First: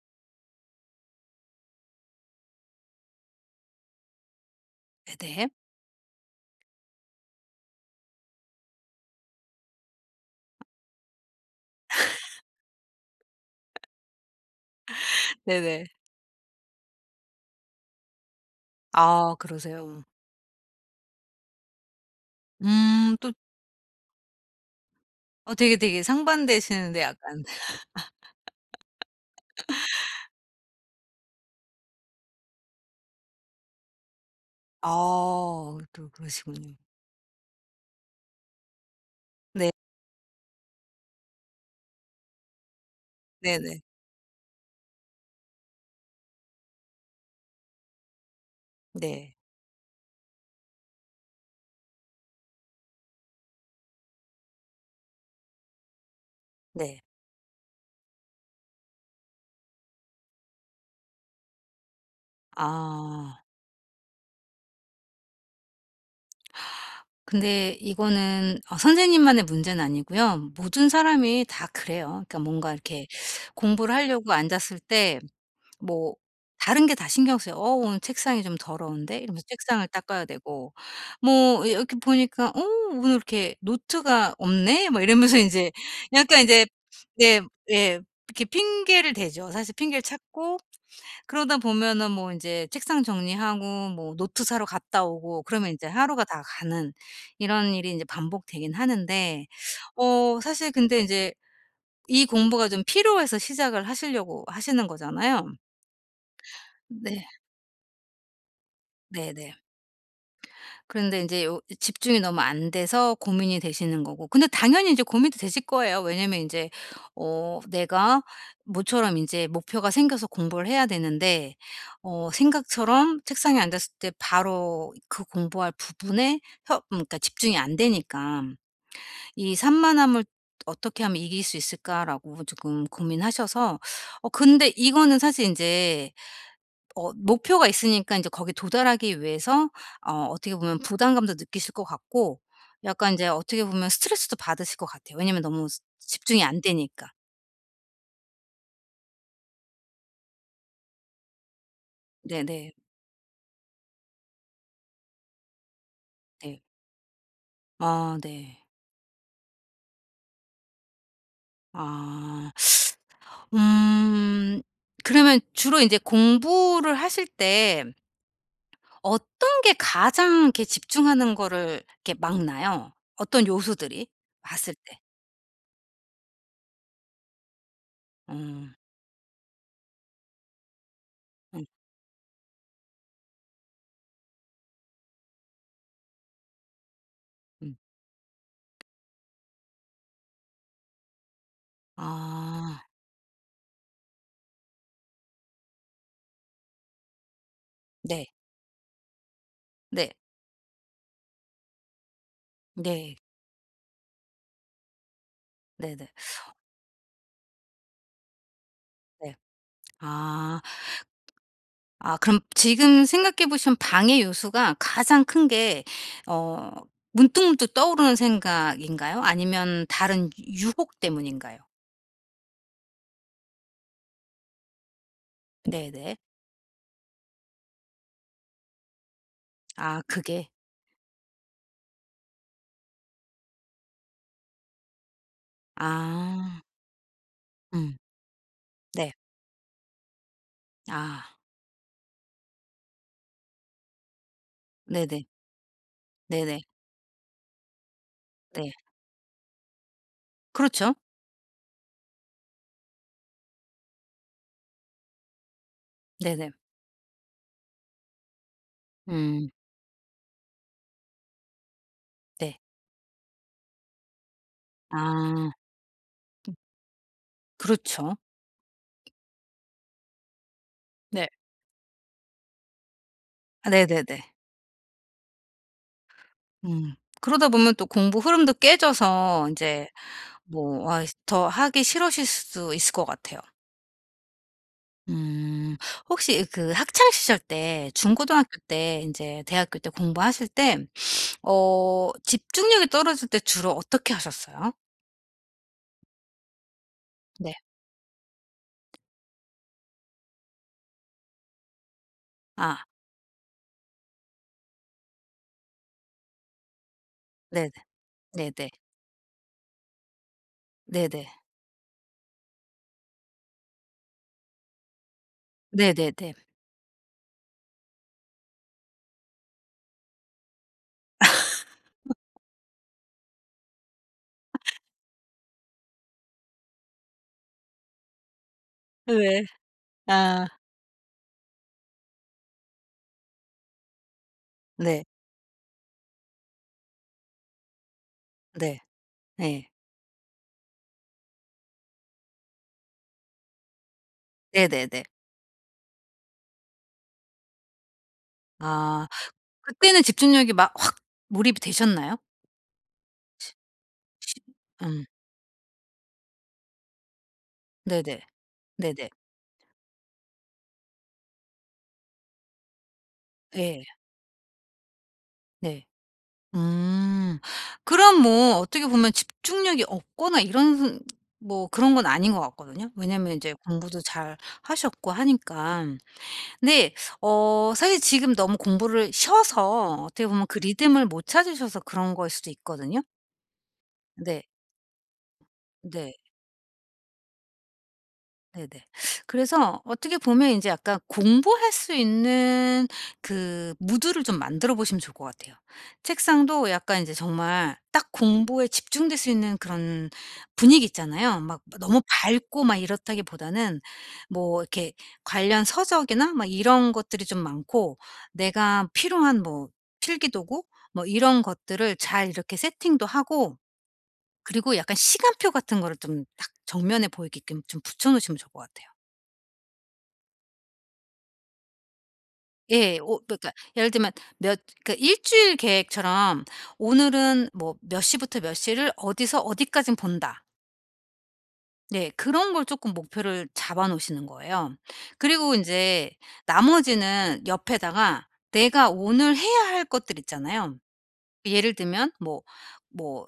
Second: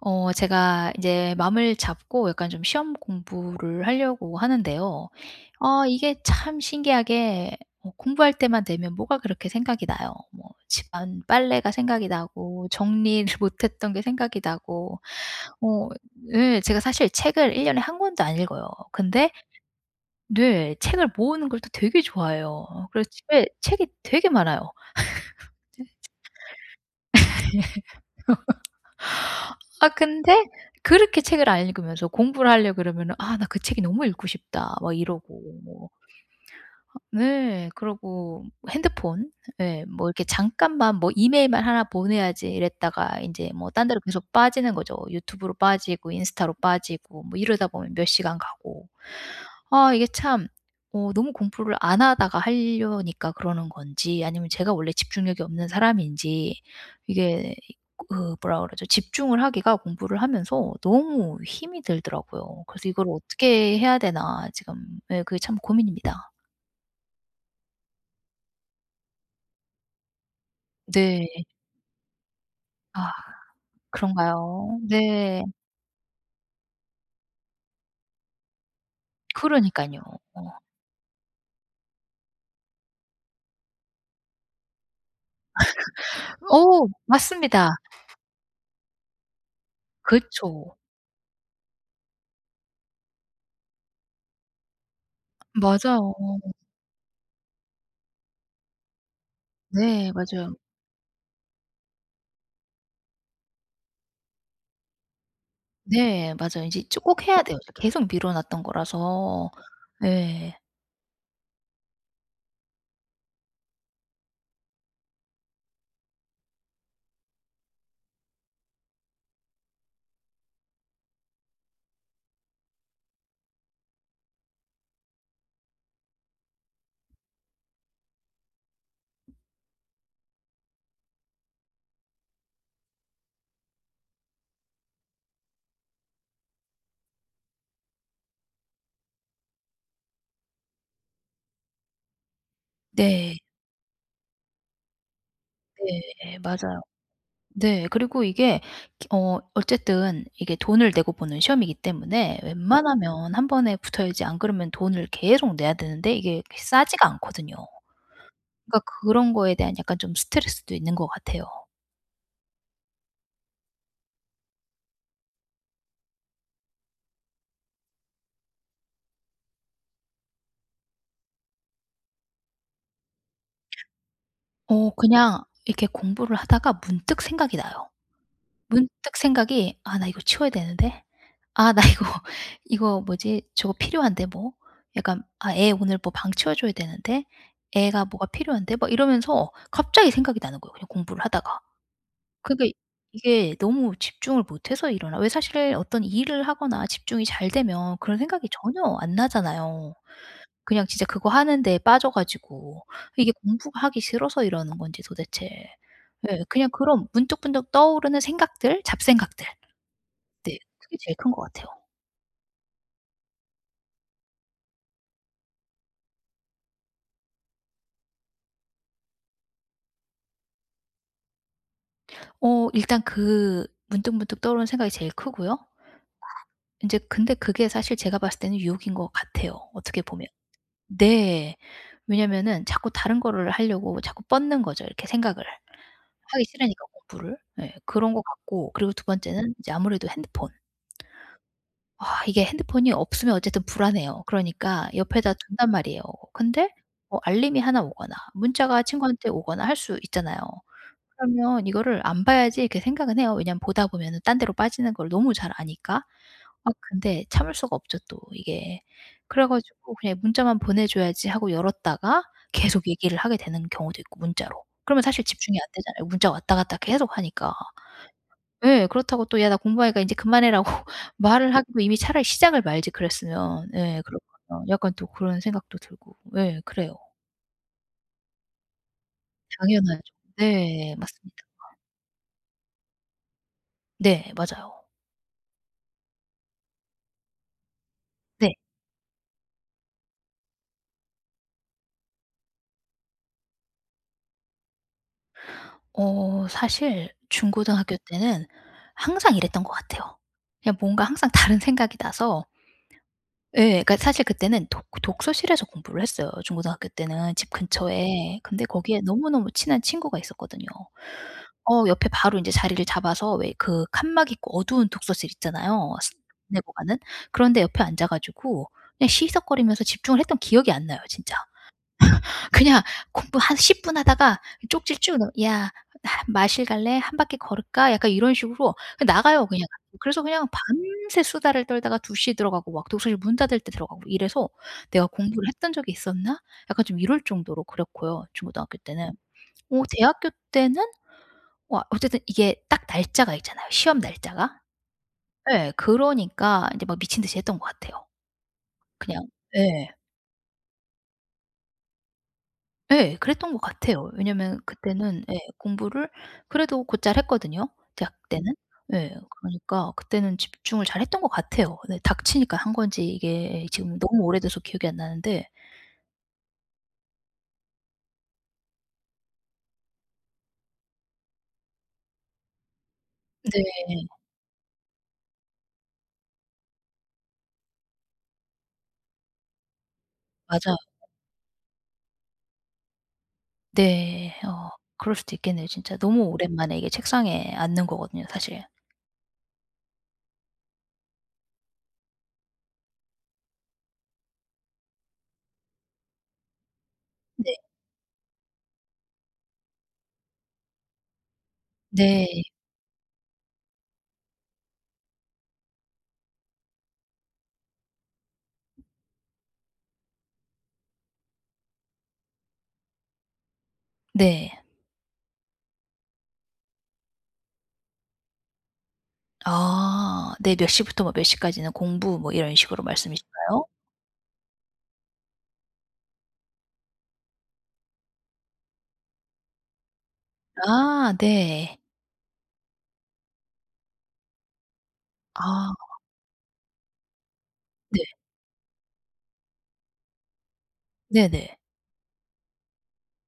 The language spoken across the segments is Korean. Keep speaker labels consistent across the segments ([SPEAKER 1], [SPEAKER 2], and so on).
[SPEAKER 1] 어 제가 이제 마음을 잡고 약간 좀 시험 공부를 하려고 하는데요.
[SPEAKER 2] 네네.
[SPEAKER 1] 어 이게 참 신기하게 어 공부할 때만 되면 뭐가 그렇게 생각이 나요. 뭐 집안 빨래가 생각이 나고 정리를 못 했던 게 생각이 나고
[SPEAKER 2] 네네.
[SPEAKER 1] 어 네, 제가 사실 책을 1 년에 한 권도 안 읽어요. 근데
[SPEAKER 2] 아, 그러세요.
[SPEAKER 1] 늘 책을 모으는 걸 또 되게 좋아해요. 그래서
[SPEAKER 2] 또
[SPEAKER 1] 집에 책이 되게 많아요.
[SPEAKER 2] 어 되게 상반되시는데 약간
[SPEAKER 1] 아 근데 그렇게 책을 안 읽으면서 공부를 하려 그러면은 '아 나 그 책이 너무 읽고 싶다.' 막 이러고
[SPEAKER 2] 아,
[SPEAKER 1] 뭐
[SPEAKER 2] 또 그러시군요.
[SPEAKER 1] 네. 그러고 핸드폰
[SPEAKER 2] 네.
[SPEAKER 1] 예 뭐 이렇게 잠깐만 뭐 이메일만 하나 보내야지 이랬다가 인제 뭐
[SPEAKER 2] 네네.
[SPEAKER 1] 딴 데로 계속 빠지는 거죠. 유튜브로 빠지고 인스타로 빠지고 뭐 이러다 보면 몇 시간 가고.
[SPEAKER 2] 네.
[SPEAKER 1] 아 이게 참 어 너무 공부를 안 하다가 하려니까 그러는 건지 아니면 제가 원래 집중력이 없는 사람인지
[SPEAKER 2] 네.
[SPEAKER 1] 이게 그 뭐라 그러죠? 집중을 하기가 공부를 하면서 너무 힘이 들더라고요. 그래서 '이걸
[SPEAKER 2] 아.
[SPEAKER 1] 어떻게 해야 되나.' 지금 네, 그게 참 고민입니다.
[SPEAKER 2] 근데 이거는 선생님만의 문제는 아니고요. 모든
[SPEAKER 1] 네.
[SPEAKER 2] 사람이 다 그래요. 그러니까 뭔가 이렇게
[SPEAKER 1] 아
[SPEAKER 2] 공부를 하려고
[SPEAKER 1] 그런가요?
[SPEAKER 2] 앉았을 때
[SPEAKER 1] 네.
[SPEAKER 2] 뭐 다른 게 다 신경 쓰여요. '어, 오늘 책상이 좀 더러운데?'
[SPEAKER 1] 그
[SPEAKER 2] 이러면서
[SPEAKER 1] 러니까
[SPEAKER 2] 책상을
[SPEAKER 1] 요
[SPEAKER 2] 닦아야 되고, 뭐 이렇게 보니까 '어, 오늘 이렇게 노트가 없네?' 막 이러면서 이제 약간 이제,
[SPEAKER 1] 어
[SPEAKER 2] 네,
[SPEAKER 1] 맞습니다.
[SPEAKER 2] 예, 이렇게 핑계를 대죠. 사실 핑계를 찾고,
[SPEAKER 1] 그쵸.
[SPEAKER 2] 그러다 보면은 뭐 이제 책상 정리하고 뭐 노트 사러 갔다 오고, 그러면 이제
[SPEAKER 1] 맞아요.
[SPEAKER 2] 하루가 다 가는 이런 일이 이제 반복되긴 하는데,
[SPEAKER 1] 네 맞아요.
[SPEAKER 2] 사실 근데 이제 이 공부가 좀 필요해서 시작을 하시려고 하시는 거잖아요.
[SPEAKER 1] 네. 맞아요. 인제 쭉
[SPEAKER 2] 네.
[SPEAKER 1] 꼭 해야 돼요. 계속 미뤄 놨던 거라서.
[SPEAKER 2] 네네.
[SPEAKER 1] 예.
[SPEAKER 2] 그런데 인제 요 집중이 너무 안 돼서 고민이 되시는 거고, 근데 당연히 인제 고민도 되실 거예요. 왜냐면 인제 내가 모처럼 인제 목표가 생겨서 공부를 해야 되는데, 생각처럼 책상에 앉았을 때 바로 그 공부할 부분에, 혀 그러니까 집중이 안 되니까 이 산만함을 '어떻게 하면 이길 수 있을까?'라고 지금 고민하셔서. 근데 이거는 사실 인제, 목표가 있으니까 이제 거기에 도달하기 위해서, 어떻게 보면 부담감도 느끼실 것 같고, 약간 이제
[SPEAKER 1] 네.
[SPEAKER 2] 어떻게 보면 스트레스도 받으실 것 같아요. 왜냐면 너무 스
[SPEAKER 1] 네.
[SPEAKER 2] 집중이 안
[SPEAKER 1] 맞아요.
[SPEAKER 2] 되니까.
[SPEAKER 1] 네. 그리고 이게 기 어 어쨌든 이게 돈을 내고 보는 시험이기 때문에
[SPEAKER 2] 네네. 네.
[SPEAKER 1] 웬만하면 한 번에 붙어야지 안 그러면 돈을 계속 내야 되는데 이게
[SPEAKER 2] 네.
[SPEAKER 1] 싸지가 않거든요.
[SPEAKER 2] 아 네.
[SPEAKER 1] 그러니까 그런 거에 대한 약간 좀 스트레스도 있는 것 같아요.
[SPEAKER 2] 아. 음. 그러면 주로 이제 공부를 하실 때 어떤 게 가장 이렇게 집중하는 거를 이렇게 막나요? 어떤 요소들이 봤을
[SPEAKER 1] 어
[SPEAKER 2] 때?
[SPEAKER 1] 그냥 이렇게 공부를 하다가 문득 생각이 나요.
[SPEAKER 2] 음.
[SPEAKER 1] 문득 생각이 '아 나 이거 치워야 되는데.
[SPEAKER 2] 음
[SPEAKER 1] 아 나 이거 이거 뭐지? 저거 필요한데 뭐.' 약간 '아 애 오늘 뭐 방 치워 줘야 되는데.
[SPEAKER 2] 음.
[SPEAKER 1] 애가 뭐가 필요한데.' 막 이러면서 갑자기 생각이 나는 거예요, 그냥 공부를 하다가. 그러니까
[SPEAKER 2] 아.
[SPEAKER 1] 이게 너무 집중을 못 해서 이러나 왜 사실 어떤 일을 하거나 집중이 잘 되면 그런
[SPEAKER 2] 네.
[SPEAKER 1] 생각이 전혀 안 나잖아요.
[SPEAKER 2] 네.
[SPEAKER 1] 그냥 진짜 그거 하는 데에 빠져 가지고
[SPEAKER 2] 네.
[SPEAKER 1] 이게 공부가 하기 싫어서 이러는 건지 도대체.
[SPEAKER 2] 네네.
[SPEAKER 1] 예. 그냥 그런 문득문득 떠오르는 생각들,
[SPEAKER 2] 네.
[SPEAKER 1] 잡생각들. 네.
[SPEAKER 2] 아.
[SPEAKER 1] 그게 제일 큰 것 같아요.
[SPEAKER 2] 아, 그럼 지금 생각해 보시면 방해 요소가 가장 큰 게 어 문득문득 떠오르는 생각인가요? 아니면 다른 유혹 때문인가요?
[SPEAKER 1] 어 일단 그 문득문득 떠오르는 생각이 제일 크고요.
[SPEAKER 2] 네네.
[SPEAKER 1] 인제 근데 그게 사실 제가 봤을 때는 유혹인 것 같아요,
[SPEAKER 2] 아
[SPEAKER 1] 어떻게 보면.
[SPEAKER 2] 그게.
[SPEAKER 1] 네. 왜냐면은 자꾸 다른 거를 하려고 자꾸 뻗는 거죠, 이렇게 생각을. 하기
[SPEAKER 2] 아.
[SPEAKER 1] 싫으니까 공부를. 예.
[SPEAKER 2] 음.
[SPEAKER 1] 그런 것 같고 그리고 두
[SPEAKER 2] 네.
[SPEAKER 1] 번째는 이제 아무래도 핸드폰.
[SPEAKER 2] 아.
[SPEAKER 1] 아 이게 핸드폰이 없으면 어쨌든 불안해요. 그러니까
[SPEAKER 2] 네네.
[SPEAKER 1] 옆에다 둔단 말이에요.
[SPEAKER 2] 네네.
[SPEAKER 1] 근데 뭐 알림이 하나 오거나
[SPEAKER 2] 네.
[SPEAKER 1] 문자가 친구한테 오거나 할 수 있잖아요.
[SPEAKER 2] 그렇죠.
[SPEAKER 1] 그러면 이거를 안 봐야지 이렇게 생각은 해요. 왜냐면 보다 보면은 딴 데로 빠지는 걸 너무 잘 아니까.
[SPEAKER 2] 네네.
[SPEAKER 1] 아 근데 참을 수가 없죠 또 이게. 그래
[SPEAKER 2] 음.
[SPEAKER 1] 가지고 그냥 '문자만 보내 줘야지.' 하고 열었다가
[SPEAKER 2] 네.
[SPEAKER 1] 계속 얘기를 하게 되는 경우도 있고 문자로. 그러면 사실
[SPEAKER 2] 아.
[SPEAKER 1] 집중이 안 되잖아요 문자 왔다 갔다 계속 하니까.
[SPEAKER 2] 그렇죠.
[SPEAKER 1] 예. 그렇다고 또 "야 나 공부하니까 인제 그만해라고."
[SPEAKER 2] 네.
[SPEAKER 1] 말을 하기도. 이미 차라리 시작을 말지 그랬으면.
[SPEAKER 2] 아
[SPEAKER 1] 예
[SPEAKER 2] 네네네.
[SPEAKER 1] 그렇거든요. 약간 또 그런 생각도 들고. 예
[SPEAKER 2] 음.
[SPEAKER 1] 그래요.
[SPEAKER 2] 그러다 보면 또 공부 흐름도 깨져서 이제
[SPEAKER 1] 당연하죠.
[SPEAKER 2] 뭐,
[SPEAKER 1] 네
[SPEAKER 2] 아,
[SPEAKER 1] 맞습니다.
[SPEAKER 2] 더 하기 싫으실 수도 있을 것 같아요.
[SPEAKER 1] 네 맞아요.
[SPEAKER 2] 음. 혹시 그 학창 시절 때, 중고등학교
[SPEAKER 1] 네.
[SPEAKER 2] 때, 이제 대학교 때 공부하실 때 집중력이 떨어질 때 주로 어떻게 하셨어요?
[SPEAKER 1] 어 사실
[SPEAKER 2] 네.
[SPEAKER 1] 중고등학교 때는 항상 이랬던 것 같아요. 그냥 뭔가 항상 다른 생각이 나서
[SPEAKER 2] 아
[SPEAKER 1] 예 그러니까 사실 그때는 독 독서실에서 공부를 했어요, 중고등학교 때는 집
[SPEAKER 2] 네네.
[SPEAKER 1] 근처에. 근데
[SPEAKER 2] 네네.
[SPEAKER 1] 거기에 너무너무 친한 친구가 있었거든요.
[SPEAKER 2] 네네.
[SPEAKER 1] 어 옆에 바로 인제 자리를 잡아서 왜 그 칸막 있고 어두운 독서실 있잖아요. 스
[SPEAKER 2] 네네네.
[SPEAKER 1] 내고 가는. 그런 데 옆에 앉아 가지고 그냥 시시석거리면서 집중을 했던 기억이 안 나요, 진짜. 그냥 공부 한 10분 하다가 쪽지 쭉 넘 "야 하 마실 갈래? 한 바퀴 걸을까?" 약간 이런 식으로 그냥
[SPEAKER 2] 왜?
[SPEAKER 1] 나가요 그냥. 그래서 그냥
[SPEAKER 2] 아
[SPEAKER 1] 밤새 수다를 떨다가 2 시에 들어가고 막 독서실 문 닫을 때 들어가고 이래서
[SPEAKER 2] 네.
[SPEAKER 1] '내가 공부를 했던 적이 있었나?' 약간 좀 이럴 정도로 그랬고요 중고등학교
[SPEAKER 2] 네.
[SPEAKER 1] 때는.
[SPEAKER 2] 네.
[SPEAKER 1] 어 대학교 때는 와 어쨌든 이게 딱 날짜가 있잖아요 시험 날짜가.
[SPEAKER 2] 네네네.
[SPEAKER 1] 예. 그러니까 인제 막 미친 듯이 했던 것 같아요.
[SPEAKER 2] 아,
[SPEAKER 1] 그냥 예.
[SPEAKER 2] 그때는 집중력이 막 확, 몰입이 되셨나요?
[SPEAKER 1] 예. 그랬던 것 같아요.
[SPEAKER 2] 시
[SPEAKER 1] 왜냐면
[SPEAKER 2] 음.
[SPEAKER 1] 그때는 예 공부를 그래도 곧잘 했거든요, 대학
[SPEAKER 2] 네네.
[SPEAKER 1] 때는.
[SPEAKER 2] 네네.
[SPEAKER 1] 예. 그러니까 그때는 집중을 잘했던 것 같아요. 네 닥치니까 한 건지 이게
[SPEAKER 2] 예.
[SPEAKER 1] 지금 너무 오래돼서 기억이 안 나는데
[SPEAKER 2] 네. 음. 그럼 뭐 어떻게 보면 집중력이 없거나 이런, 뭐 그런 건 아닌 것 같거든요. 왜냐면 이제
[SPEAKER 1] 네.
[SPEAKER 2] 공부도 잘 하셨고 하니까. 근데 사실 지금 너무 공부를 쉬어서 어떻게 보면 그
[SPEAKER 1] 맞아요.
[SPEAKER 2] 리듬을 못 찾으셔서 그런 거일 수도 있거든요.
[SPEAKER 1] 네.
[SPEAKER 2] 네.
[SPEAKER 1] 어 그럴 수도 있겠네요 진짜.
[SPEAKER 2] 네.
[SPEAKER 1] 너무 오랜만에 이게 책상에 앉는 거거든요 사실.
[SPEAKER 2] 네네. 그래서 어떻게 보면 이제 약간 공부할 수 있는 그 무드를 좀 만들어 보시면 좋을 것 같아요. 책상도 약간 이제
[SPEAKER 1] 네.
[SPEAKER 2] 정말 딱 공부에 집중될 수 있는 그런 분위기 있잖아요. 막 너무
[SPEAKER 1] 네.
[SPEAKER 2] 밝고 막 이렇다기보다는 뭐 이렇게 관련 서적이나 막 이런 것들이 좀 많고, 내가 필요한 뭐 필기도구 뭐 이런 것들을 잘 이렇게 세팅도 하고,
[SPEAKER 1] 네.
[SPEAKER 2] 그리고 약간 시간표 같은 거를 좀 딱 정면에 보이게끔 좀 붙여 놓으시면 좋을 것 같아요.
[SPEAKER 1] 아. 네 몇 시부터 뭐 몇 시까지는 공부 뭐 이런 식으로
[SPEAKER 2] 예. 오, 그러니까
[SPEAKER 1] 말씀이신가요?
[SPEAKER 2] 예를 들면 몇, 그러니까 일주일 계획처럼 오늘은 뭐 몇 시부터 몇 시를 어디서 어디까지 본다.
[SPEAKER 1] 아 네.
[SPEAKER 2] 네. 그런 걸 조금 목표를 잡아 놓으시는 거예요. 그리고 이
[SPEAKER 1] 아
[SPEAKER 2] 제 나머지는
[SPEAKER 1] 네.
[SPEAKER 2] 옆에다가 내가 오늘 해야 할 것들 있잖아요.
[SPEAKER 1] 네네.
[SPEAKER 2] 예를 들면 뭐뭐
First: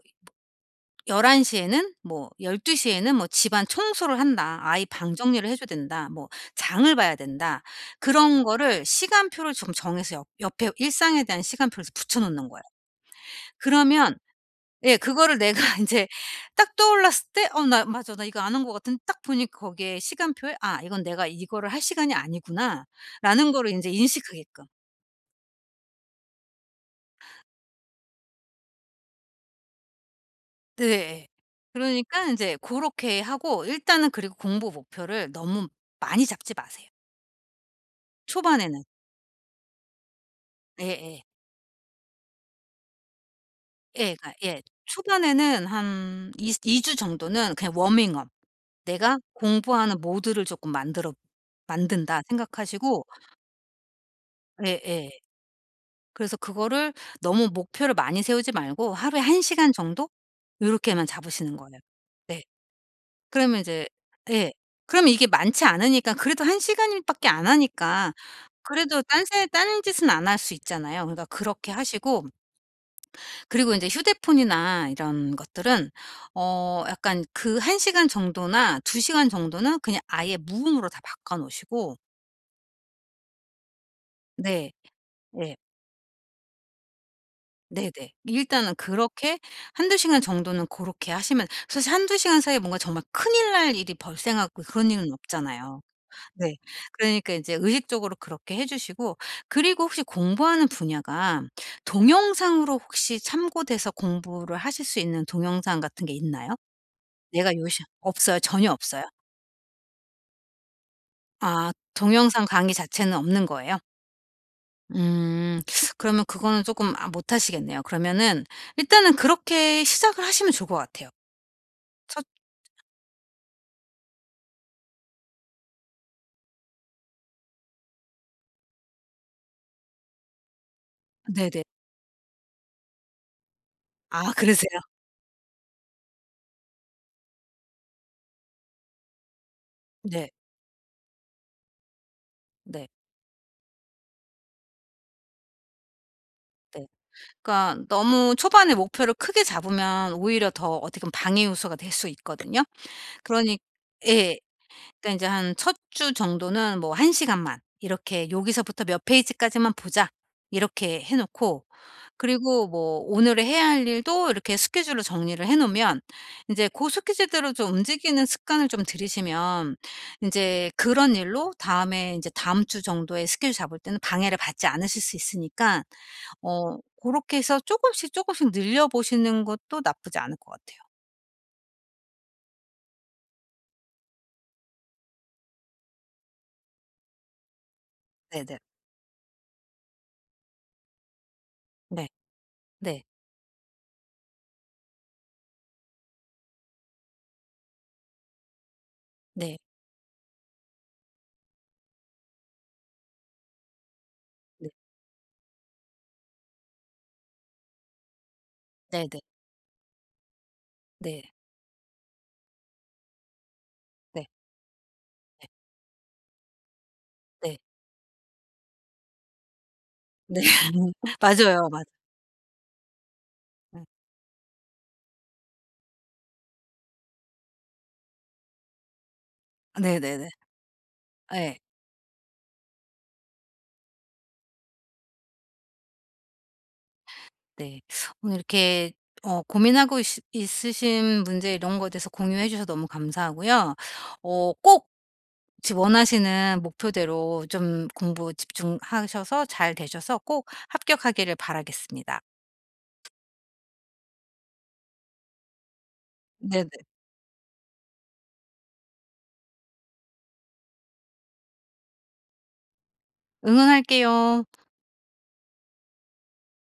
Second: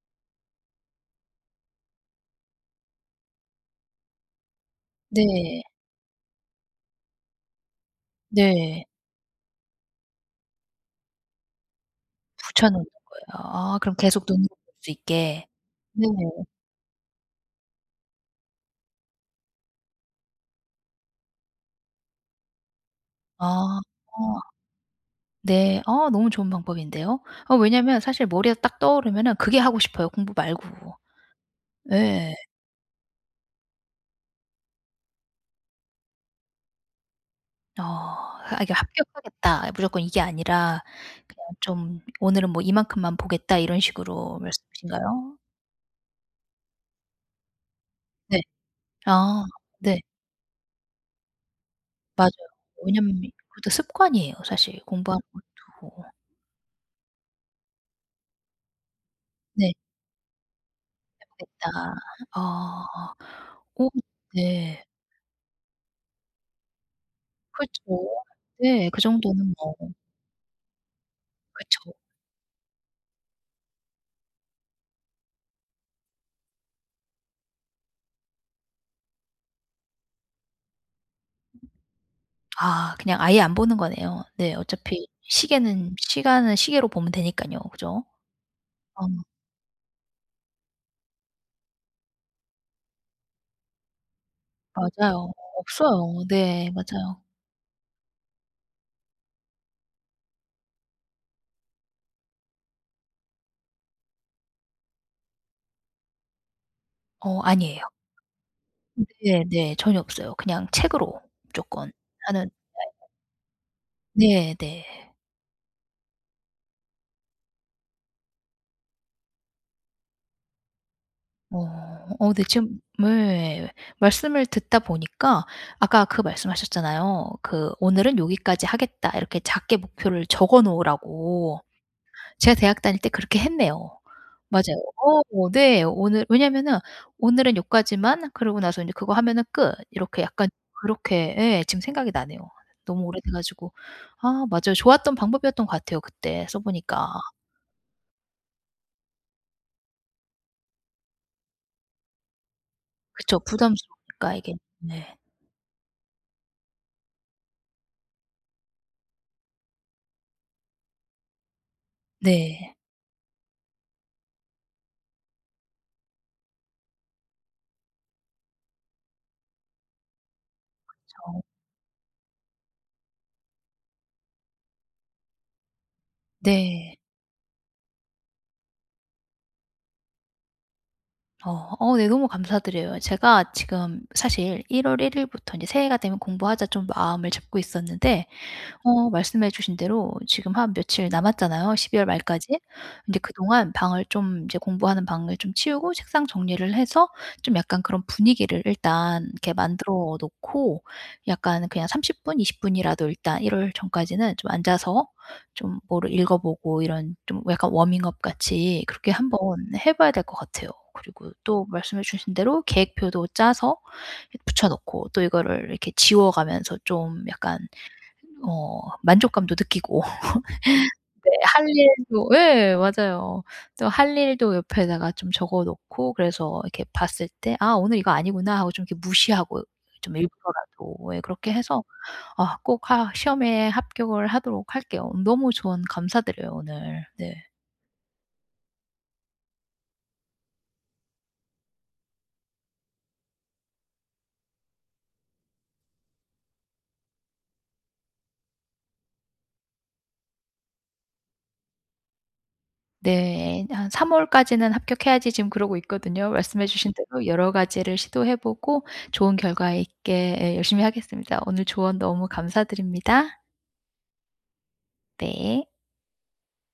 [SPEAKER 2] 11시 에는 뭐 12시 에는 뭐 집안 청소를 한다. 아이 방 정리를 해
[SPEAKER 1] 네.
[SPEAKER 2] 줘야 된다. 뭐 장을 봐야 된다. 그런 거를
[SPEAKER 1] 네.
[SPEAKER 2] 시간표를 좀 정해서 옆 옆에 일상에 대한 시간표를 붙여 놓는 거예요.
[SPEAKER 1] 붙여 놓는 거예요. 아 그럼
[SPEAKER 2] 그러면,
[SPEAKER 1] 계속 눈으로 볼 수
[SPEAKER 2] 예, 그거를
[SPEAKER 1] 있게.
[SPEAKER 2] 내가
[SPEAKER 1] 네.
[SPEAKER 2] 인제 딱 떠올랐을 때 '어, 나 맞아. 나 이거 안 한 것 같은데.' 딱 보니 거기에 시간표에 '아, 이건 내가 이거를 할 시간이 아니구나.'라는 거를
[SPEAKER 1] 아.
[SPEAKER 2] 인제
[SPEAKER 1] 어
[SPEAKER 2] 인식하게끔.
[SPEAKER 1] 네. 아 너무 좋은 방법인데요. 어 왜냐면 사실 머리에 딱 떠오르면은 그게 하고 싶어요, 공부 말고.
[SPEAKER 2] 네. 그러니까
[SPEAKER 1] 예.
[SPEAKER 2] 인제 고렇게 하고 일단은, 그리고 공부 목표를 너무 많이 잡지 마세요,
[SPEAKER 1] 어. 아 이게
[SPEAKER 2] 초반에는.
[SPEAKER 1] '합격하겠다.' 무조건 이게 아니라
[SPEAKER 2] 예예.
[SPEAKER 1] 그냥 좀 '오늘은 뭐 이만큼만 보겠다.' 이런
[SPEAKER 2] 예 그러니까
[SPEAKER 1] 식으로
[SPEAKER 2] 예.
[SPEAKER 1] 말씀이신가요?
[SPEAKER 2] 초반에는 한이2주 정도는 그냥 워밍업.
[SPEAKER 1] 네.
[SPEAKER 2] '내가
[SPEAKER 1] 아 네.
[SPEAKER 2] 공부하는 모드를 조금 만들어 만든다.'
[SPEAKER 1] 맞아요.
[SPEAKER 2] 생각하시고.
[SPEAKER 1] 왜냐면 그것도 습관이에요, 사실
[SPEAKER 2] 예예.
[SPEAKER 1] 공부하는 것도.
[SPEAKER 2] 그래서 그거를 너무 목표를 많이 세우지 말고 하루에 1시간 시간
[SPEAKER 1] 네.
[SPEAKER 2] 정도 요렇게만 잡으시는
[SPEAKER 1] 보겠다.
[SPEAKER 2] 거예요.
[SPEAKER 1] 어.
[SPEAKER 2] 네. 그러면 이제.
[SPEAKER 1] 어
[SPEAKER 2] 예.
[SPEAKER 1] 네.
[SPEAKER 2] 그러면 이게 많지 않으니까, 그래도 1시간 시간 밖에 안
[SPEAKER 1] 그쵸.
[SPEAKER 2] 하니까
[SPEAKER 1] 네. 그
[SPEAKER 2] 그래도 딴새
[SPEAKER 1] 정도는 뭐
[SPEAKER 2] 딴짓은 안 할 수 있잖아요. 그러니까 그렇게
[SPEAKER 1] 그쵸.
[SPEAKER 2] 하시고, 그리고 이제 휴대폰이나 이런 것들은 약간 그 1시간 시간 정도나 2시간 시간 정도는 그냥 아예 무음으로 다 바꿔 놓으시고.
[SPEAKER 1] 아 그냥 아예 안 보는 거네요. 네.
[SPEAKER 2] 네.
[SPEAKER 1] 어차피
[SPEAKER 2] 네
[SPEAKER 1] 시계는 시간은 시계로 보면 되니깐요.
[SPEAKER 2] 네네.
[SPEAKER 1] 그죠?
[SPEAKER 2] 일단은
[SPEAKER 1] 어
[SPEAKER 2] 그렇게 1~2시간 시간 정도는 고렇게 하시면 사실 1~2시간 시간 사이에 뭔가 정말 큰일 날 일이 발생하고 그런 일은
[SPEAKER 1] 맞아요.
[SPEAKER 2] 없잖아요.
[SPEAKER 1] 없어요.
[SPEAKER 2] 네.
[SPEAKER 1] 네. 맞아요.
[SPEAKER 2] 그러니까 이제 의식적으로 그렇게 해 주시고, 그리고 혹시 공부하는 분야가 동영상으로 혹시 참고돼서 공부를 하실 수 있는 동영상 같은 게 있나요?
[SPEAKER 1] 어
[SPEAKER 2] 내가 요시
[SPEAKER 1] 아니에요.
[SPEAKER 2] 없어요. 전혀 없어요.
[SPEAKER 1] 네 네. 전혀 없어요. 그냥 책으로
[SPEAKER 2] 아,
[SPEAKER 1] 무조건
[SPEAKER 2] 동영상
[SPEAKER 1] 하는
[SPEAKER 2] 강의 자체는 없는 거예요?
[SPEAKER 1] 네 네.
[SPEAKER 2] 음. 그러면 그거는 조금, 아, 못 하시겠네요. 그러면은 일단은 그렇게 시작을 하시면 좋을 것 같아요.
[SPEAKER 1] 어.
[SPEAKER 2] 첫
[SPEAKER 1] 어 근데 지금 네. 말씀을 듣다 보니까 아까 그 말씀하셨잖아요. 그 "오늘은 여기까지 하겠다." 이렇게 작게 목표를 적어 놓으라고.
[SPEAKER 2] 네네.
[SPEAKER 1] 제가 대학 다닐 때 그렇게 했네요.
[SPEAKER 2] 아
[SPEAKER 1] 맞아요.
[SPEAKER 2] 그러세요?
[SPEAKER 1] 어 네. 오늘 왜냐면은 오늘은 요까지만 그러고 나서 인제 그거 하면은 끝. 이렇게
[SPEAKER 2] 네.
[SPEAKER 1] 약간 그렇게 예 지금 생각이 나네요.
[SPEAKER 2] 네.
[SPEAKER 1] 너무 오래돼 가지고. 아 맞아요. 좋았던 방법이었던 것 같아요 그때 써
[SPEAKER 2] 네.
[SPEAKER 1] 보니까.
[SPEAKER 2] 그러니까 너무 초반에 목표를 크게 잡으면 오히려 더 어떻게 보면 방해 요소가 될 수 있거든요.
[SPEAKER 1] 그쵸.
[SPEAKER 2] 그러니.
[SPEAKER 1] 부담스러우니까
[SPEAKER 2] 예.
[SPEAKER 1] 이게. 네.
[SPEAKER 2] 그러니까 제한 첫 주 정도는 뭐 한 시간만 이렇게 '여기서부터 몇 페이지까지만 보자.' 이렇게 해 놓고, 그리고
[SPEAKER 1] 네.
[SPEAKER 2] 뭐 오늘의 해야 할 일도 이렇게 스케줄로 정리를 해 놓으면, 이제 그 스케줄대로 좀 움직이는 습관을 좀 들이시면, 이제 그런
[SPEAKER 1] 저
[SPEAKER 2] 일로 다음에 이제 다음 주 정도에 스케줄 잡을 때는 방해를 받지 않으실 수 있으니까,
[SPEAKER 1] 네.
[SPEAKER 2] 그렇게 해서 조금씩 조금씩 늘려 보시는 것도 나쁘지 않을 것 같아요.
[SPEAKER 1] 어. 어 네 너무 감사드려요. 제가 지금 사실 1월 1 일부터 인제 새해가 되면 공부하자 좀 마음을 잡고 있었는데
[SPEAKER 2] 네 네.
[SPEAKER 1] 어 말씀해 주신 대로 지금 한 며칠 남았잖아요, 12월
[SPEAKER 2] 네.
[SPEAKER 1] 말까지.
[SPEAKER 2] 네.
[SPEAKER 1] 근데 그동안 방을 좀 이제 공부하는 방을 좀 치우고 책상 정리를 해서 좀 약간 그런 분위기를 일단 이렇게 만들어 놓고 약간 그냥 30 분, 20 분이라도 일단 일월 전까지는 좀
[SPEAKER 2] 네.
[SPEAKER 1] 앉아서 좀 뭐를 읽어 보고 이런 좀 약간 워밍업 같이
[SPEAKER 2] 네네.
[SPEAKER 1] 그렇게
[SPEAKER 2] 네.
[SPEAKER 1] 한번 해 봐야 될 것 같아요.
[SPEAKER 2] 네.
[SPEAKER 1] 그리고 또 말씀해 주신 대로 계획표도 짜서
[SPEAKER 2] 네.
[SPEAKER 1] 붙여 놓고 또 이거를 이렇게 지워 가면서 좀
[SPEAKER 2] 네.
[SPEAKER 1] 약간 어 만족감도 느끼고
[SPEAKER 2] 네.
[SPEAKER 1] 네 할
[SPEAKER 2] 맞아요. 맞아.
[SPEAKER 1] 일도 예 맞아요.
[SPEAKER 2] 요
[SPEAKER 1] 또 할 일도 옆에다가 좀 적어 놓고 그래서 이렇게 봤을 때 '아 오늘 이거 아니구나.' 하고 좀 이렇게 무시하고 좀
[SPEAKER 2] 네네네.
[SPEAKER 1] 일부러라도 예 그렇게
[SPEAKER 2] 예.
[SPEAKER 1] 해서 아 꼭 하 시험에 합격을 하도록 할게요. 너무 조언 감사드려요 오늘. 네.
[SPEAKER 2] 네. 오늘 이렇게 고민하고 있으신 문제 이런 거에 대해서 공유해 주셔서 너무 감사하고요. 꼭 지 원하시는 목표대로 좀 공부 집중하셔서 잘 되셔서 꼭 합격하기를 바라겠습니다.
[SPEAKER 1] 네. 한 3 월까지는 합격해야지 지금 그러고 있거든요. 말씀해
[SPEAKER 2] 네네.
[SPEAKER 1] 주신 대로 여러 가지를 시도해 보고 좋은 결과 있게 예 열심히 하겠습니다. 오늘 조언 너무 감사드립니다.
[SPEAKER 2] 응원할게요.
[SPEAKER 1] 네.